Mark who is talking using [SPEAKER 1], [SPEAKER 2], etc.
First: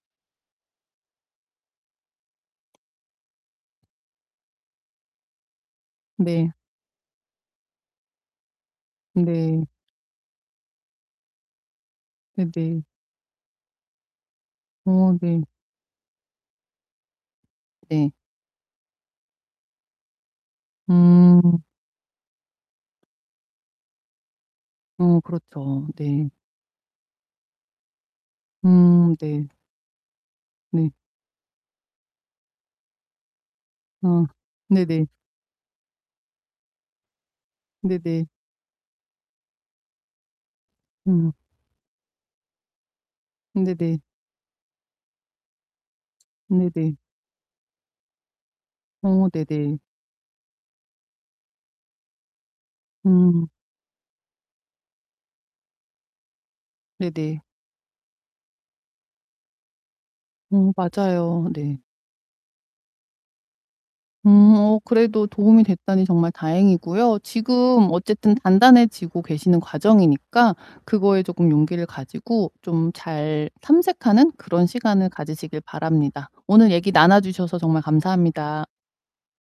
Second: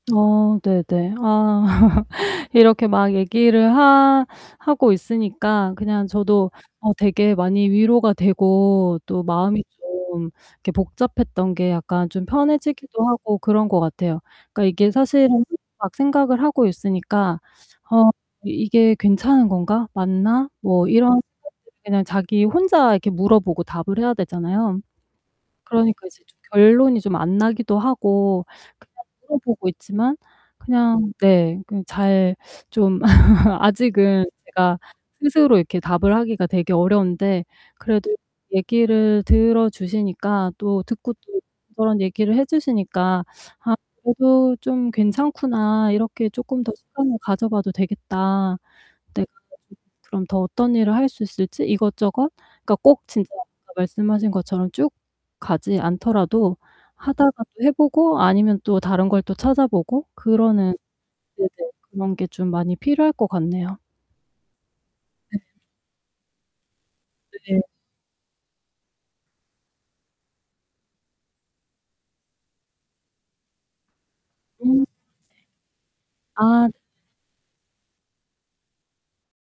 [SPEAKER 1] 어 네네. 아. 이렇게 막 얘기를 하 하고 있으니까 그냥 저도
[SPEAKER 2] 네.
[SPEAKER 1] 어 되게 많이 위로가 되고 또
[SPEAKER 2] 네.
[SPEAKER 1] 마음이 좀 이렇게 복잡했던 게 약간 좀
[SPEAKER 2] 네네.
[SPEAKER 1] 편해지기도 하고 그런 것 같아요. 그러니까 이게
[SPEAKER 2] 어 네.
[SPEAKER 1] 사실은 막 생각을 하고 있으니까 '어
[SPEAKER 2] 네.
[SPEAKER 1] 이게 괜찮은 건가? 맞나?' 뭐 이런
[SPEAKER 2] 음.
[SPEAKER 1] [unintelligible] 그냥 자기 혼자 이렇게 물어보고 답을 해야 되잖아요?
[SPEAKER 2] 어 그렇죠.
[SPEAKER 1] 그러니까 이제
[SPEAKER 2] 네.
[SPEAKER 1] 좀 결론이 좀 안 나기도 하고 그냥
[SPEAKER 2] 음 네.
[SPEAKER 1] 물어보고 있지만
[SPEAKER 2] 네.
[SPEAKER 1] 그냥 네 그 잘 좀
[SPEAKER 2] 아
[SPEAKER 1] 아직은 제가
[SPEAKER 2] 네네.
[SPEAKER 1] 스스로 이렇게 답을 하기가 되게 어려운데 그래도
[SPEAKER 2] 네네.
[SPEAKER 1] 얘기를 들어 주시니까 또 듣고
[SPEAKER 2] 음.
[SPEAKER 1] 또 저런 얘기를 해 주시니까 '아
[SPEAKER 2] 네네.
[SPEAKER 1] 그래도 좀 괜찮구나 이렇게 쪼끔 더
[SPEAKER 2] 네네.
[SPEAKER 1] 시간을 가져봐도 되겠다.' 네.
[SPEAKER 2] 어
[SPEAKER 1] 그래 가지고
[SPEAKER 2] 네네.
[SPEAKER 1] 그럼 더 어떤 일을 할 수 있을지 이것저것 그러니까 꼭 진짜
[SPEAKER 2] 음.
[SPEAKER 1] 아까 말씀하신 것처럼 쭉 가지 않더라도
[SPEAKER 2] 네네.
[SPEAKER 1] 하다가도 해 보고 아니면 또 다른 걸 또 찾아보고
[SPEAKER 2] 음
[SPEAKER 1] 그러는
[SPEAKER 2] 맞아요.
[SPEAKER 1] 네네.
[SPEAKER 2] 네.
[SPEAKER 1] 그런 게 좀 많이 필요할 것 같네요.
[SPEAKER 2] 음 어 그래도
[SPEAKER 1] 네.
[SPEAKER 2] 도움이 됐다니 정말 다행이고요.
[SPEAKER 1] 네.
[SPEAKER 2] 지금 어쨌든 단단해지고 계시는 과정이니까 그거에 조금 용기를 가지고 좀 잘 탐색하는 그런
[SPEAKER 1] 음. 네.
[SPEAKER 2] 시간을 가지시길 바랍니다.
[SPEAKER 1] 아.
[SPEAKER 2] 오늘 얘기 나눠 주셔서 정말 감사합니다.